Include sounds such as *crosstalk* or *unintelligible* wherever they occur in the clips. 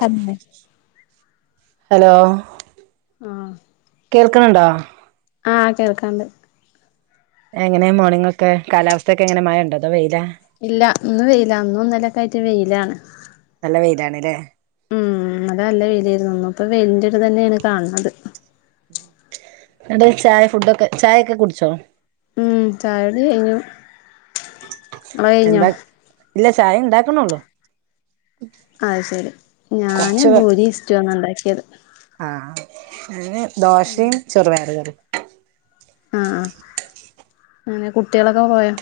Hello hello ആഹ് കേൾക്കണണ്ടോ. ആഹ് കേൾക്കാണ്ട് എങ്ങനെയാ മോർണിംഗ് ഒക്കെ കാലാവസ്ഥയൊക്കെ എങ്ങനെ മഴണ്ടോ അതോ വെയിലാ. ഇന്ന് വെയിലാ ഇന്നും ഇന്നലൊക്കെ ആയിട്ട് ഇല്ല നല്ല വെയിലാണല്ലേ. ഉം ഇന്നലെ നല്ല വെയിലായിരുന്നു, ഇന്നിപ്പോ വെലിന്റെ ഒരു ഇത് തന്നെയാണ് കാണുന്നുണ്ട്. അതെ ചായ ഫുഡ്‌ ഒക്കെ ചായ ഒക്കെ കുടിച്ചോ? ഉം ചായകുടി കഴിഞ്ഞു. എന്താ *unintelligible* ഇല്ല ചായ ഇണ്ടാക്കണേയുള്ളൂ. അഹ് ശെരി ഞാന് ഭൂരി ഇഷ്റ്റുഅ ന്ന്ണ്ടാക്കെ ഇത് ആ എന് ദോഷയും ചെറുവയറുകറി ആ ഹ അനെ കുട്ട്യേളൊക്കെ പോയൊ?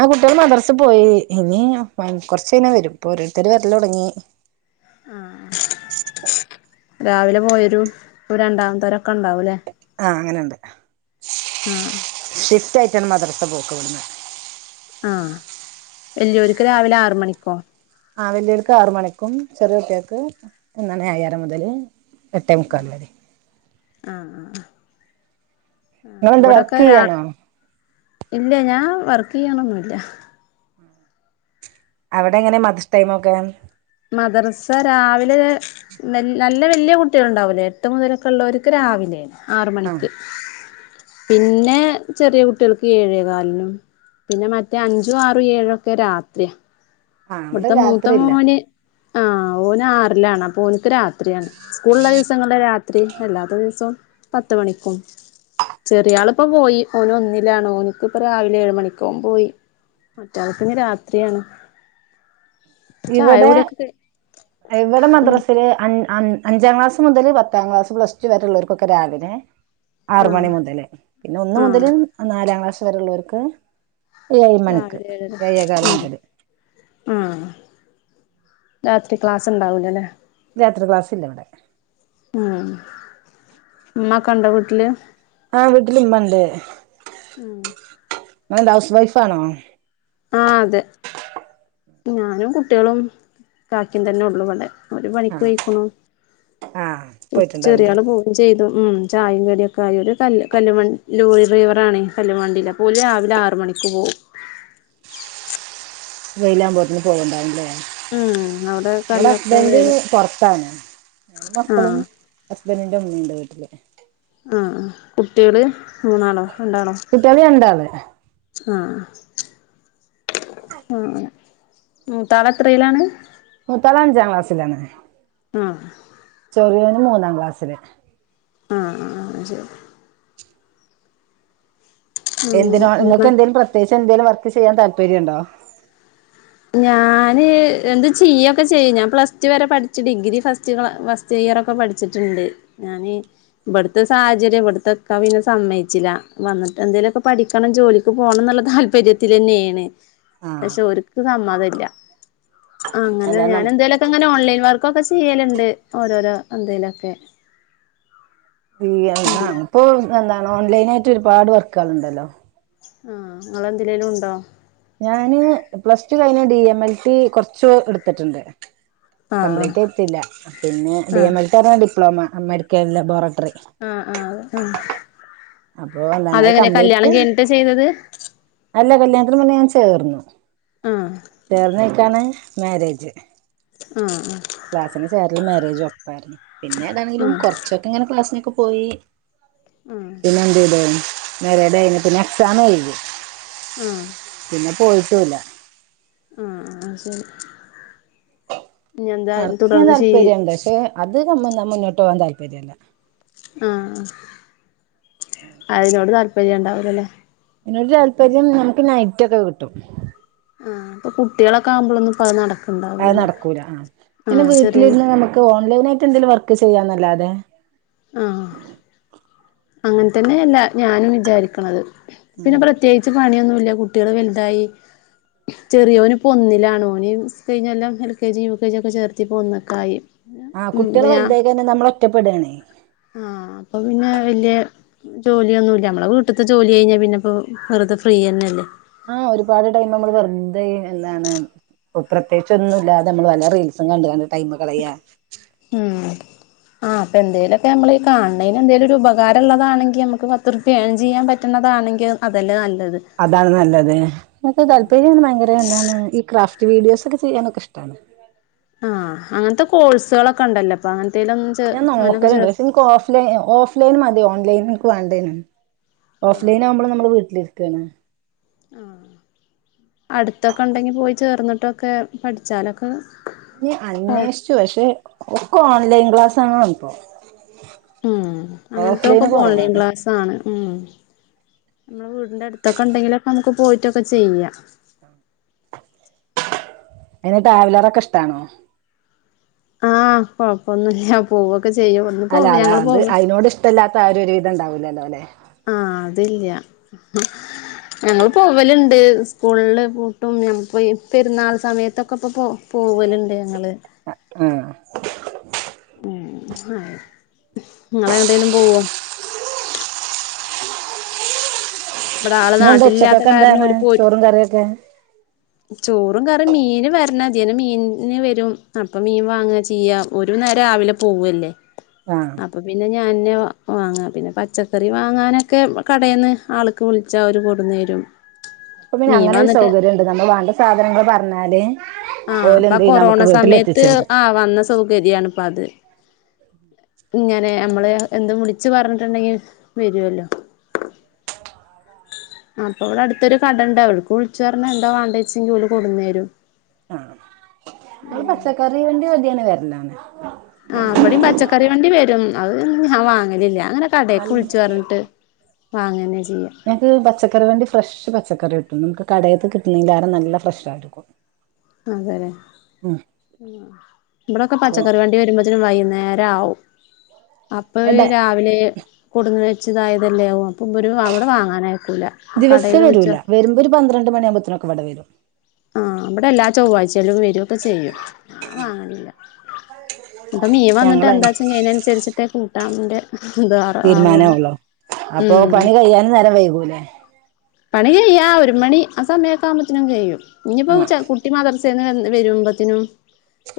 ആ കുട്ട്യാൾ മദർസി പോയീഞീ. ഇനീ കൊർചെയ്ഞ വരും. പൊ ഓരോരുത്തര് വര്ലൊട്ങ്ങി ആ രാവിലെ പോയൊരു പൊ രണ്ടാംതര ആ അങ്ങനെണ്ട് ആഹ് ഷിഫ്‌റ്റായി റ്റൻ മദ്റസ പോക്ക് *unintelligible* ആഹ് വല്ല്യോൽക്ക് രാവിലെ ആറ് മണിക്കോ? ആ വെല്ല്യോൽക്ക് ആറ് മണിക്കും ചെറിയ കുട്ട്യേക്ക് ന്നാണ് ഏഴര മുതല് എട്ടേമുക്കാൽ വരേ ആഹ് ഹ ഹ നിങ്ങളെന്താ വർക്ക് യ്യാനോ? ഇല്ല ഞാൻ വർക്ക് യ്യണൊന്നുല്ല അവടെ എങ്ങനെ മദ്ഷ്ടൈമൊക്കെ? മദർസ രാവിലെ നല്ല വല്യ കുട്ടികളൾ ഉണ്ടാവ്ലേ എട്ട് മുതലൊക്കെ ഉള്ളവർക്ക് രാവിലെയ ആറ് ആഹ് മണിക്ക് പിന്നെ ചെറിയ കുട്ടികൾക്ക് ഏഴേ കാലിനും പിന്നെ മറ്റേ അഞ്ചു ആറും ഏഴോ ഒക്കെ രാത്രിയാ ആഹ് അവിടെ ഇവിടുത്തെ മൂത്ത രാത്രിയില്ല മോന് ആ ഓന് ആറിലാണ് അപ്പൊ ഓൻ ക്ക് രാത്രിയാണ് സ്കൂളള്ള ദിവസങ്ങളു രാത്രി അല്ലാത്ത ദിവസം പത്ത് മണിക്കും ചെറിയളിപ്പ പോയി ഓന് ഒന്നിലാണ് ഓനക്ക്പ്പ രാവിലെ ഏഴ മണിക്ക പോയി മറ്റൾ പിന്ന രാത്രിയാണ് ചായ ഇവിടെ കുടിയൊക്കെ ഇവിടെ ഉം മദ്രസില് അൻ അൻ അഞ്ചാം ക്ലാസ് മുതൽ പത്താം ക്ലാസ് പ്ലസ്ടു വര ഉുള്ളവർക്കൊക്കെ രാവിലെ ആറ് ആഹ് മണി മുതല് പിന്നെ ഒന്ന ആഹ് മുതല് നാലാം ക്ലാസ് രള്ളോർക്ക് ഏഴ് മണിക്ക് രാവിലെ ഏഴെകാലണ്ടത് ആ രാത്രി ക്ലാസ്സ് ഉണ്ടാവൂലല്ലേ രാത്രി ക്ലാസ്സില്ല ഉം ഉമ്മക്കെണ്ട വീട്ടില് ആ വീട്ടിലിമ്മണ്ടേ ഉം നിങ്ങളെന്ത ഹൗസ് വൈഫാണോ ആ അതെ ഞാനും കുട്ടികളും കാക്കയും തന്നെ ഉള്ളു ഇവിടെ ഒരു മണിക്ക് ആഹ് കഴിക്കണോ ആഹ് പോയിട്ടുണ്ടാവുംല്ലേ ചെറിയള് പോവും ചെയ്തു ഉം ചായും കടിയൊക്കെ ആയി ഒരു കല്ല് കല്ലണ്ടി ലോറി ഡ്രൈവറ ആണേ കല്ലുംവണ്ടിയില് അപ്പ ഓര് രാവിലെ ആറ് മണിക്ക് പോവും വെയിലാുമ്പോ പോകണ്ടാവില്ലേ ഉം അവിടെ ഇടെ കല്ലൊക്കെ ഹസ്ബന്ഡ് വേഗം പൊറത്താണ് ഞാനും മക്കളും ആഹ് ബൻ്റിന്റെ മ്മയുണ്ട് വീട്ടില് ആ കുട്ടികള് മൂന്നാളോ ഉണ്ടാണോ കുട്ടികള് രണ്ടാള് ആ ആഹ് മുത്താൾ എത്രെലാണ് മുത്താൾ അഞ്ചാംക്ലാസ്സിലാണ് ആ മൂന്നാം ക്ലാസ്സില് ആ ആ ശരി അങ്ങനെ എന്തിനോ നിങ്ങൾക്ക് ഉം എന്തേലും പ്രത്യേകച്ച് എന്തിലും ചെയ്യാൻ താല്പര്യം മുണ്ടോ ഞാന് എന്ത് ചെയ്യൊക്കെ ചെയ്യും ഞാൻ പ്ലസ് ടു വരെ പഠിച്ചു ഡിഗ്രി ഫസ്റ്റ് ഫസ്റ്റ് ഇയർ ഒക്കെ പഠിച്ചിട്ടുണ്ട് ഞാന് ഇവിടുത്തെ സാഹചര്യം ഇവിടത്തെ ഇക്ക പിന്നെ സമ്മയിച്ചില്ല വന്നിട്ട് എന്തേലുമൊക്കെ പഠിക്കണം ജോലിക്ക് പോകണം എന്നുള്ള താല്പര്യത്തി തന്നെയാണ് ആഹ് പക്ഷെ ഒരു നമ്മതില്ല അങ്ങനെ അല്ല നം ഞാനെന്തായാലുംക്കെ അങ്ങനെ ഓൺലൈൻ വർ ക്കൊക്കെ ചെയ്യലുണ്ട് ഓരോരോ എന്തേലും ഒക്കെ *unintelligible* അപ്പോ എ ഓൺലൈന ആയിട്ട് ഒരുപാട് വർക്കൾണ്ടല്ലോ ആഹ ങ്ങെന്തിലേലും ഉണ്ടോ ഞാന് പ്ലസ് ടു കഴിഞ്ഞ ഡി എം എൽ ടി കൊറച്ച് എടുത്തിട്ടുണ്ട് ആഹ് കംപ്ലീറ്റ് ആയിട്ടില്ല പിന്നെ ഡി ആഹ് എം എൽ *unintelligible* ഡിപ്ലോമ അമേരിക്കൻ ലബോറ ആഹ ആഹ അ ആ അപ്പൊ എന്താണ് അത് അതെങ്ങനെ കല്യാണം കംപ്ലീറ്റ് കഴിഞ്ഞിട്ട ചെയ്തത് അല്ല കല്ല്യാണത്തിന് മുന്നേ ഞാൻ ചേർന്നു ആഹ് ചേർന്നെ യ്ക്കാണ് മേരേജ് ആ ആ ക്ലാസിന് ചേരലും മേരേജും ഒപ്പായിരുന്നു പിന്നെ ഏതാണെങ്കിലും ആഹ് കുറച്ചൊക്കെ ഇങ്ങനെ ക്ലാസിനൊക്കെ പോ പോയി ആഹ് പിന്നെന്തെയ്തെ *unintelligible* പിന്നെ എക്സാമ് എഴുതി ആഹ് പിന്നെ പോയിട്ടൂല ആഹ അ ശരി ഇനി എന്താ വർക്കെയ്യാൻ തുടർന്ന് ചെയ്യ താല്പര്യം ഉണ്ട് പക്ഷെ അത് നമ്മാ മുന്നോട്ട് പോവാൻ താല്പര്യം പ്പര്യല്ല ആഹ അതിനോട് തല്പ്പം പര്യ ഉണ്ടാവൂലല്ലേ ഇതിനൊരു താല്പര്യം നമുക്ക് നൈറ്റ ഒക്കെ കിട്ടും ആപ്പൊ കുട്ട്യേളൊക്കെ ആവുമ്പൊളൊന്നും പ്പം നടക്ക അത് നടക്കൂല പിന്നെ ചെറിയ വീട്ടിലിരുന്ന് നമുക്ക് ഓൺലൈന ആായിട്ട് എന്തെങ്കിലും വർക്ക് ചെയ്യാന്നല്ലാതെ ആ അങ്ങൻ തന്നെയ അല്ല ഞാനും വിചാരിക്കണത് പിന്നെ പ്രത്യേകിച്ച് പണിയൊന്നുമില്ല കുട്ടികൾ വലുതായി ചെറിയോന് ഇപ്പോ ഒന്നിലാണ് ഓന് കഴിഞ്ഞകൊല്ലം L K G U K G ഒക്കെ ചേർത്തിപ്പൊ ഒന്നൊക്കെയായി ആഹ് കുട്ട്യള് വലുതായി കഴിഞ്ഞാൽ നമ്മൾ ഒറ്റപ്പെടാണെ ജോലിയൊന്നൂല്ല നമ്മളെ വീട്ട്ത്തെ ജോലി കഴിഞ്ഞാൽ പിന്നെ ഇപ്പം വെറുതെ ഫ്രീയന്നെല്ലേ ആഹ് ഒരുപാട് ടൈം നമ്മൾ വെറ്തെ ഈ എന്താണ് പ്പ പ്രത്യേച്ചൊന്നുല്ലാതെ നമ്മള് വല്ല റീൽസും കണ്ട്കാണ്ട് ടൈമ് കളയാ ഉം ആഹ് പ്പന്തേലൊക്കെ അമ്മള് കാണേന് എന്തേലൊരു ഉപകാരള്ളതാണെങ്കി അമ്മക്ക് പത്തുറുപ്പിയ ഏൺ ചെയ്യാൻ പറ്റുന്നതാണെങ്കി അതല്ലേ ന *unintelligible* വീഡിയോസൊക്കെ ചെയ്യാനൊക്കെ ഇഷ്ടാണ് ആഹ് അങ്ങനത്തെ കോഴ്സൊളൊക്കണ്ടല്ലോ പ്പ അങ്ങ ഞാൻ നോക്കലുണ്ട് പക്ഷെ എനിക്ക് ഓഫ്‌ലൈ ഓഫ്‌ലൈൻ മതി ഓൺലൈൻ ന്ക്കു വേണ്ടേനു ആഹ് ഓഫ്‌ലൈൻ ആവുമ്പള് നമ്മള് വീട്ടില് തന്നെ ആഹ് അടുത്തൊക്കെണ്ടെങ്കി പോയി ചേർന്നിട്ടൊക്കെ പഠിച്ചാലൊക്കെ അന്യേ പോ അന്യേഷിച്ചു പക്ഷെ ഒക്കെ ഓൺലൈൻ ക്ലാസ് ത്താണ്പ്പൊ ഉം അങ്ങനത്തൊക്കപ്പൊ ഓൺലൈൻ കുറവാണ് ക്ലാസ്സാണ് ഉം അമ്മളാ വീടിന്റെ അടുത്തൊക്കണ്ടെങ്കിലൊക്കെ അമ്മക്ക് പോയിട്ടൊക്കെ ചെയ്യാം അയിനെ ട്രാവലറൊക്കെ ഇഷ്ടാണോ ആഹ് കൊഴപ്പന്നുല്ല പോവും അല്ല അതാ അത് അയിനോട് ഇഷ്ടല്ലാത്ത ആരും ഒരു വിധം ഉണ്ടാവൂലല്ലോ അല്ലെ തില്ല ഉം ഞങ്ങൾ പോവല്ണ്ട് സ്കൂള്ല് പൂട്ടും ഞ പൊയ് പെരുന്നാൾ സമയത്തൊക്കെ ഇപ്പം പോ പോവല്ണ്ട് ഞങ്ങള് ആഹ് ഏ ആ ഇങ്ങള് എവിടേലും പോവോ? ഇവിടെ ആള് ഇന്നന്തെ നാട്ടിലില്ലാത്ത കാരണം ഉച്ചക്കൊക്കെന്താണ് ഓല് പോയി ചോറും കറിയൊക്കെ ചോറും കറിം മീന് വര്ണം. തിലെ മീന് വരും. അപ്പൊ മീൻ വാങ്ങാചെയ്യാ ഒരുനേരം രാവിലെ പോവല്ലേ ആഹ് അപ്പൊ പിന്നെഞ്ഞ് ഞാന് വാ വാങ്ങാ പിന്നെ പച്ചക്കറി വാങ്ങാനൊക്കെ കടേന്ന് ആള് ക്ക് വിളിച്ചാൽ അവര് കൊട്ന്നരും ഇപ്പോ പിന്നെ അങ്ങനൊരു സൗകര്യൊണ്ട് നമ്മൾ വാണ്ട സാധനങ്ങൾ പറ്ഞ്ഞ അതെ ആഹ് പ്പ കൊറോണ സമയത്ത് തരും ആ വന്ന സൗകര്യാണ് പ്പത് ഇങ്ങനെ അമ്മള് എന്തും വിളിച്ച് പറഞ്ഞിട്ട്ണ്ടെങ്കി വരൊല്ലോ അപ്പൊ ഇവിടെ അടുത്തൊരു കടണ്ട് അവ്ട്ക്ക് വിളിച്ച് പറഞ്ഞാ എന്താ വാണ്ടേച്ചെങ്കി ഓല് കൊട്ന്നരും ആഹ് ഒരു പച്ചക്കറി വണ്ടി ആദ്യന്നെ വര്ല്ലാ അന്നെ അവ് ഞാൻ വാങ്ങലില്ല അങ്ങനെ കടേക്ക്‌ നല്ല വിളിച്ചു പറഞ്ഞിട്ട് അങ്ങനെ ഞങ്ങക്ക് പച്ചക്കറി വണ്ടി ഫ്രഷ് പച്ചക്കറി കിട്ടും നമുക്ക് കടേത്ത് കിട്ട്നീലേറെ നല്ല ഫ്രഷ് ആയിട്ട്ക്കും അതെ ഇബടൊക്കെ അപ്പൊ പച്ചക്കറി വണ്ടി വരുമ്പോ വൈകുന്നേരം ആവും. അപ്പൊവേ എടെ രാവിലെ കൊടുന്ന് വച്ചതായതല്ലെ ആവും. അപ്പൊ ഇവര് അവിടെ വാങ്ങാനയക്കൂല ദിവസം കടേല് വിളിച്ച് വരൂല്ല വരുമ്പോ ഒരു പന്ത്രണ്ട് മണി ആവുമ്പോത്തനൊക്കെ ഇവിടെ വരും. ആഹ് ഇബടെ എല്ലാ ചൊവ്വാഴ്ചേലും വരും. രൊക്ക ചെയ്യും ഞാൻ വാങ്ങലില്ല *unintelligible* ഇപ്പം മിൻ വന്നിട്ട് ഞങ്ങള എന്താചെങ്കി അയനനുസരിച്ചിട്ടെ കൂ ഡാമിന്റെ തീരുമാനാവൊള്ളു അപ്പൊ ഉം പണി കഴിയാനും നേരം വൈകൂലേ? പണി കഴിയ്യ ആ ഒരു മണി ആ സമയൊക്കെ ആകുമ്പഴത്തിനും കഴിയും ഇനിപ്പോ ആ ചെ കുട്ടി മദ്രസ്സ് തേന്നും വരുമ്പത്തിനും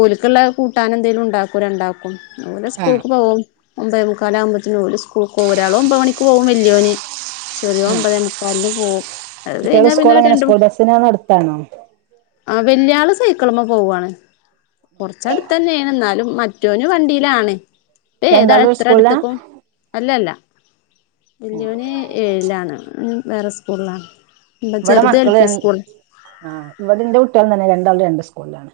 ഓല്ക്കുള്ള കൂട്ടാൻ എന്തേലും ഉണ്ടാക്കും രണ്ടാക്കും ഓല് ആ സ്കൂൾക്ക് പോവും ഒമ്പതേമുക്കാലാകുമ്പത്തേന് ഓല് സ്‌കൂൾക്ക് പോവും ഒരാള് ഒമ്പത് മണിക്ക്‌ പോവും വലിയോന് ചെറിയോൻ ഒമ്പതെ കാലിന് പോവും കുട്ടികള് സ്കൂൾ എങ്ങനെ സ്കൂൾ രണ്ട് ബസ്സിന അതോ എടുത്താണോ വല്യാള് സൈക്കിളമ്മ പോവാണ് കുറച്ചടുത്ത് തന്നെയണ് എന്നാലും മൻ റ്റോന് വണ്ടിയിലാണ് ഏതാ രണ്ടാളും ഒരു എത്ര സ്കൂളിലാ അടുത്തക്കും അല്ലല്ല വല്യോന് ഏഴിലാണ് വേറെ സ്കൂളില ഇവിടെ മക്കള് രണ്ട്‌ ആ ഇവിടെ ഇന്റെ കുട്ടികളും തന്നെ രണ്ടാളും രണ്ട്‌ സ്കൂ കൂളിലാണ്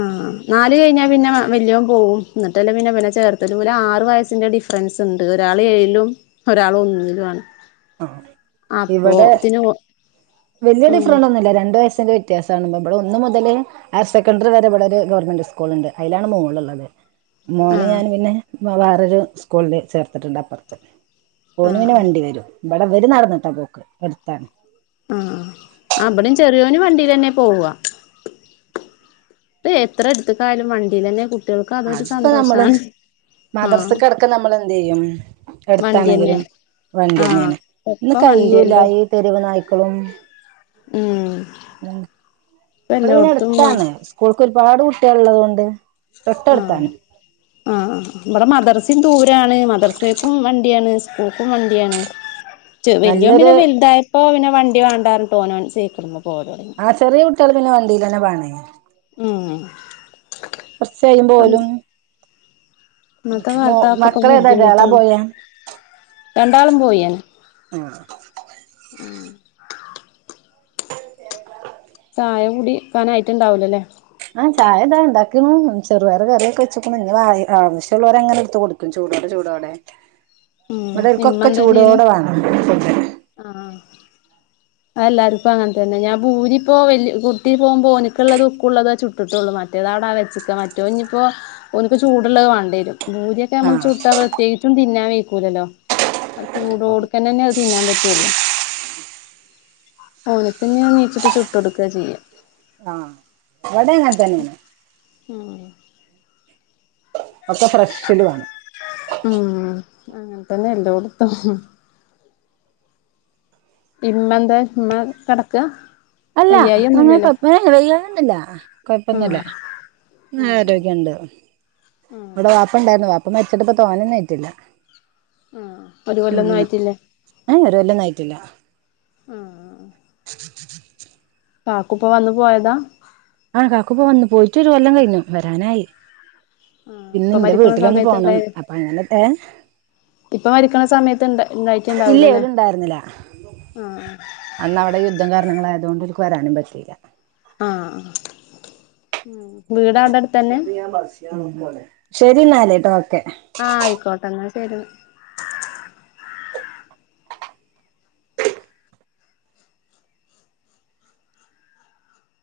ആഹ് നാല് കഴിഞ്ഞാൽ പിന്നെ വല്യോൻ പോകും ന്നിട്ടല്ലേ പിന്നെ ഇവനെ ചേർത്തത് ഓല് ആറു വയസ്സിന്റെ ഡിഫറൻസ് ഉണ്ട് ഒരാള് ഏഴിലും ഒരാള് ഒന്നിലാണ് ഇവിടെ ഓ വല്യ ആ ഡിഫറൻറ് ഒന്നുല്ല രണ്ട് വയസിന്റെ വ്യത്യാസം. *unintelligible* ഇബടെ ഒന്ന്‌ മുതല് ഹയർ സെക്കൻഡറി വരെ ഇബടെ ഒരു ഗവൺമെന്റ് സ്കൂള്ണ്ട്‌ അയിലാണ് മോളുള്ളത് ആ മോനെ ഞാൻ പിന്നെ വാ വേറൊരു സ്കൂള്ല് ചേർത്തിട്ട്ണ്ട് അപ്പറ്ത്ത് ആ ആ ഓന് പിന്നെ വണ്ടി വരും ഇവടെ ഇവര് നടന്നിട്ടാ പോക്ക് എട്ത്താണ് വല്ല്യോന് വണ്ടി തന്നെ പോവാ ഇപ്പെ എത്ര എട്ത്ത്ക്കായാലും വണ്ടിലെന്നെ കു അത്പ്പോ നമ്മള് ആഹ് മദ്രസക്ക് എടക്ക് നമ്മള് എന്തെയ്യും വണ്ടിയന്നെ എട്ത്താണെങ്കിലും ആഹ് വണ്ടിയന്നേണ് ഇന്ന് ഒക്കെ കയ്യൂലാ വണ്ടിയല്ലേ ഈ തെരുവ് നായ്ക്കളും ഉം ഉം ഇപ്പ ഇവടെ പിന്നെ എല്ലോടത്തും ആഹ് എട്ത്താണ് സ്കൂൾക്ക് ഒരുപാട് കു ഒള്ളത് കൊണ്ടേ ആഹ് തൊട്ടട്ത്താണ്. ആഹ് ഇബടെ മദർസിം ദൂരാണ് മദർസേക്കും വണ്ടിയാണ്. സ്കൂക്കും വണ്ടിയാണ്. വല്യോൻ നല്ലൊരു പിന്നെ വൽതായപ്പോ പിന്നെ വണ്ടി വാണ്ടാർഞ്ഞ്ട്ട് ഓനോൻ സൈക്ക്ള്മ്മ ആഹ് ചെറീ കുട്ട്യാള് പിന്നെ വണ്ടീലെ ന്നെ പാണെ ഉം. *unintelligible* ഇപ്പം പോലും ഇന്നത്തെ കാൽത്ത ആക്ക ഇപ്പൊ ഗേളാ ബുദ്ധിമുട്ടാണ് ബോയാ രണ്ടാളും പോയി ആഹ് *inaudible* ചായ കുടിക്കാനായിട്ട് ണ്ടാവുലല്ലേ? ആഹ് ചായ ഇതാ ഇണ്ടാക്ക്ണു. ചെറുപയറ് കറിയൊക്കെ വെച്ച്ക്ക്ണു. ഞ്ഞ് ആവശ്യം ള്ളോരങ്ങനെ ഇട്ത്ത് കുടിക്കും ചൂടോടെ ചൂടോടെ. ഉം ഇമ്മ ഇവ്ടോൽക്കൊക്കെ എന്താ ചെയ്യണ് ചൂടോടെ വാ ണം. എല്ലാർക്കും അങ്ങൻ തന്നെ ഞാൻ ഭൂരിപ്പോ വല്ല കുട്ടി പോമ്പോ ഓ നിക്ക്ള്ളതും ഓക്കുള്ളത ചുട്ട്ട്ടുള്ളൂ. മറ്റേതാടാ വെച്ചക്ക മറ്റോം ഞ്ഞ്പ്പോ ഓൻക്ക് ചൂട്ള്ള വാണ്ടിയരും. ഭൂരിയൊക്കെ നമ്മള് ആഹ് ചുട്ടാ പ്രത്യേകിച്ചും തിന്നാ വെയ്ക്കൂലല്ലോ. ആത് ചൂടോടുക്കനന്നെ അത് തിന്നാൻ പറ്റുള്ളൂ ഓനിപ്പെനി എനീച്ചിട്ട് ചുട്ട് എടുക്കാ ചെയ്യാ. ഇവടെ ഇങ്ങനെത്തന്നെയാണ്. ഉം ഒക്കെ ഫ്രഷില് വേണം. ഉം അങ്ങനെത്തന്നെ എല്ലോടുത്തും. ഇമ്മന്തേ ഇമ്മ കെടക്കാ? അല്ല അങ്ങനെ കൊഴപ്പ വയ്യായ്ക ഒന്നുല്ല കൊഴപ്പൊന്നില്ല ആഹ് ആരോഗ്യുണ്ട് ഇവിടെ വാപ്പ ഇണ്ടായിരുന്നു വാ പ്പ മരിച്ചിട്ടിപ്പോ തോനെയൊന്നും ആയിട്ടില്ല. ആഹ് ഒരു കൊല്ലൊന്നും എന്നാ ആയിട്ടില്ലേ ആഹ് ഒരു കൊല്ലൊന്നും ആയിട്ടില്ല. കാക്കുപ്പ വന്നു പോയതാ ആ കാക്ക്പ്പ വന്നു, പോയിട്ട് ഒരു കൊല്ലം കഴിഞ്ഞു വരാനായി ആഹ് ഇന്ന് ഇപ്പൊ ഇന്റെ മരിക്കണ വീട്ടിലൊന്ന് സമയത്ത് പോണം ഇണ്ടായി അപ്പൊ അങ്ങനെ ഏ ഇപ്പൊ മരിക്കണ സമയത്ത് ഇണ്ട് ഇല്ല ഇന്നയിക്കേണ്ടാവൂലല്ലേ ഓല് ഉണ്ടായിരുന്നില്ല ങാ ഹ് അന്ന് അവിടെ യുദ്ധം കാരണങ്ങളയതു കൊണ്ട് ഓര്ക്ക് വരാനും പറ്റീല്ല ങാ വീട് അവിടെ അടുത്തന്നെ ശരി എന്നാല്ല് ട്ടോക്കെ ങാ ആയിക്കോട്ടെ എന്നാ ശെരിന്നാ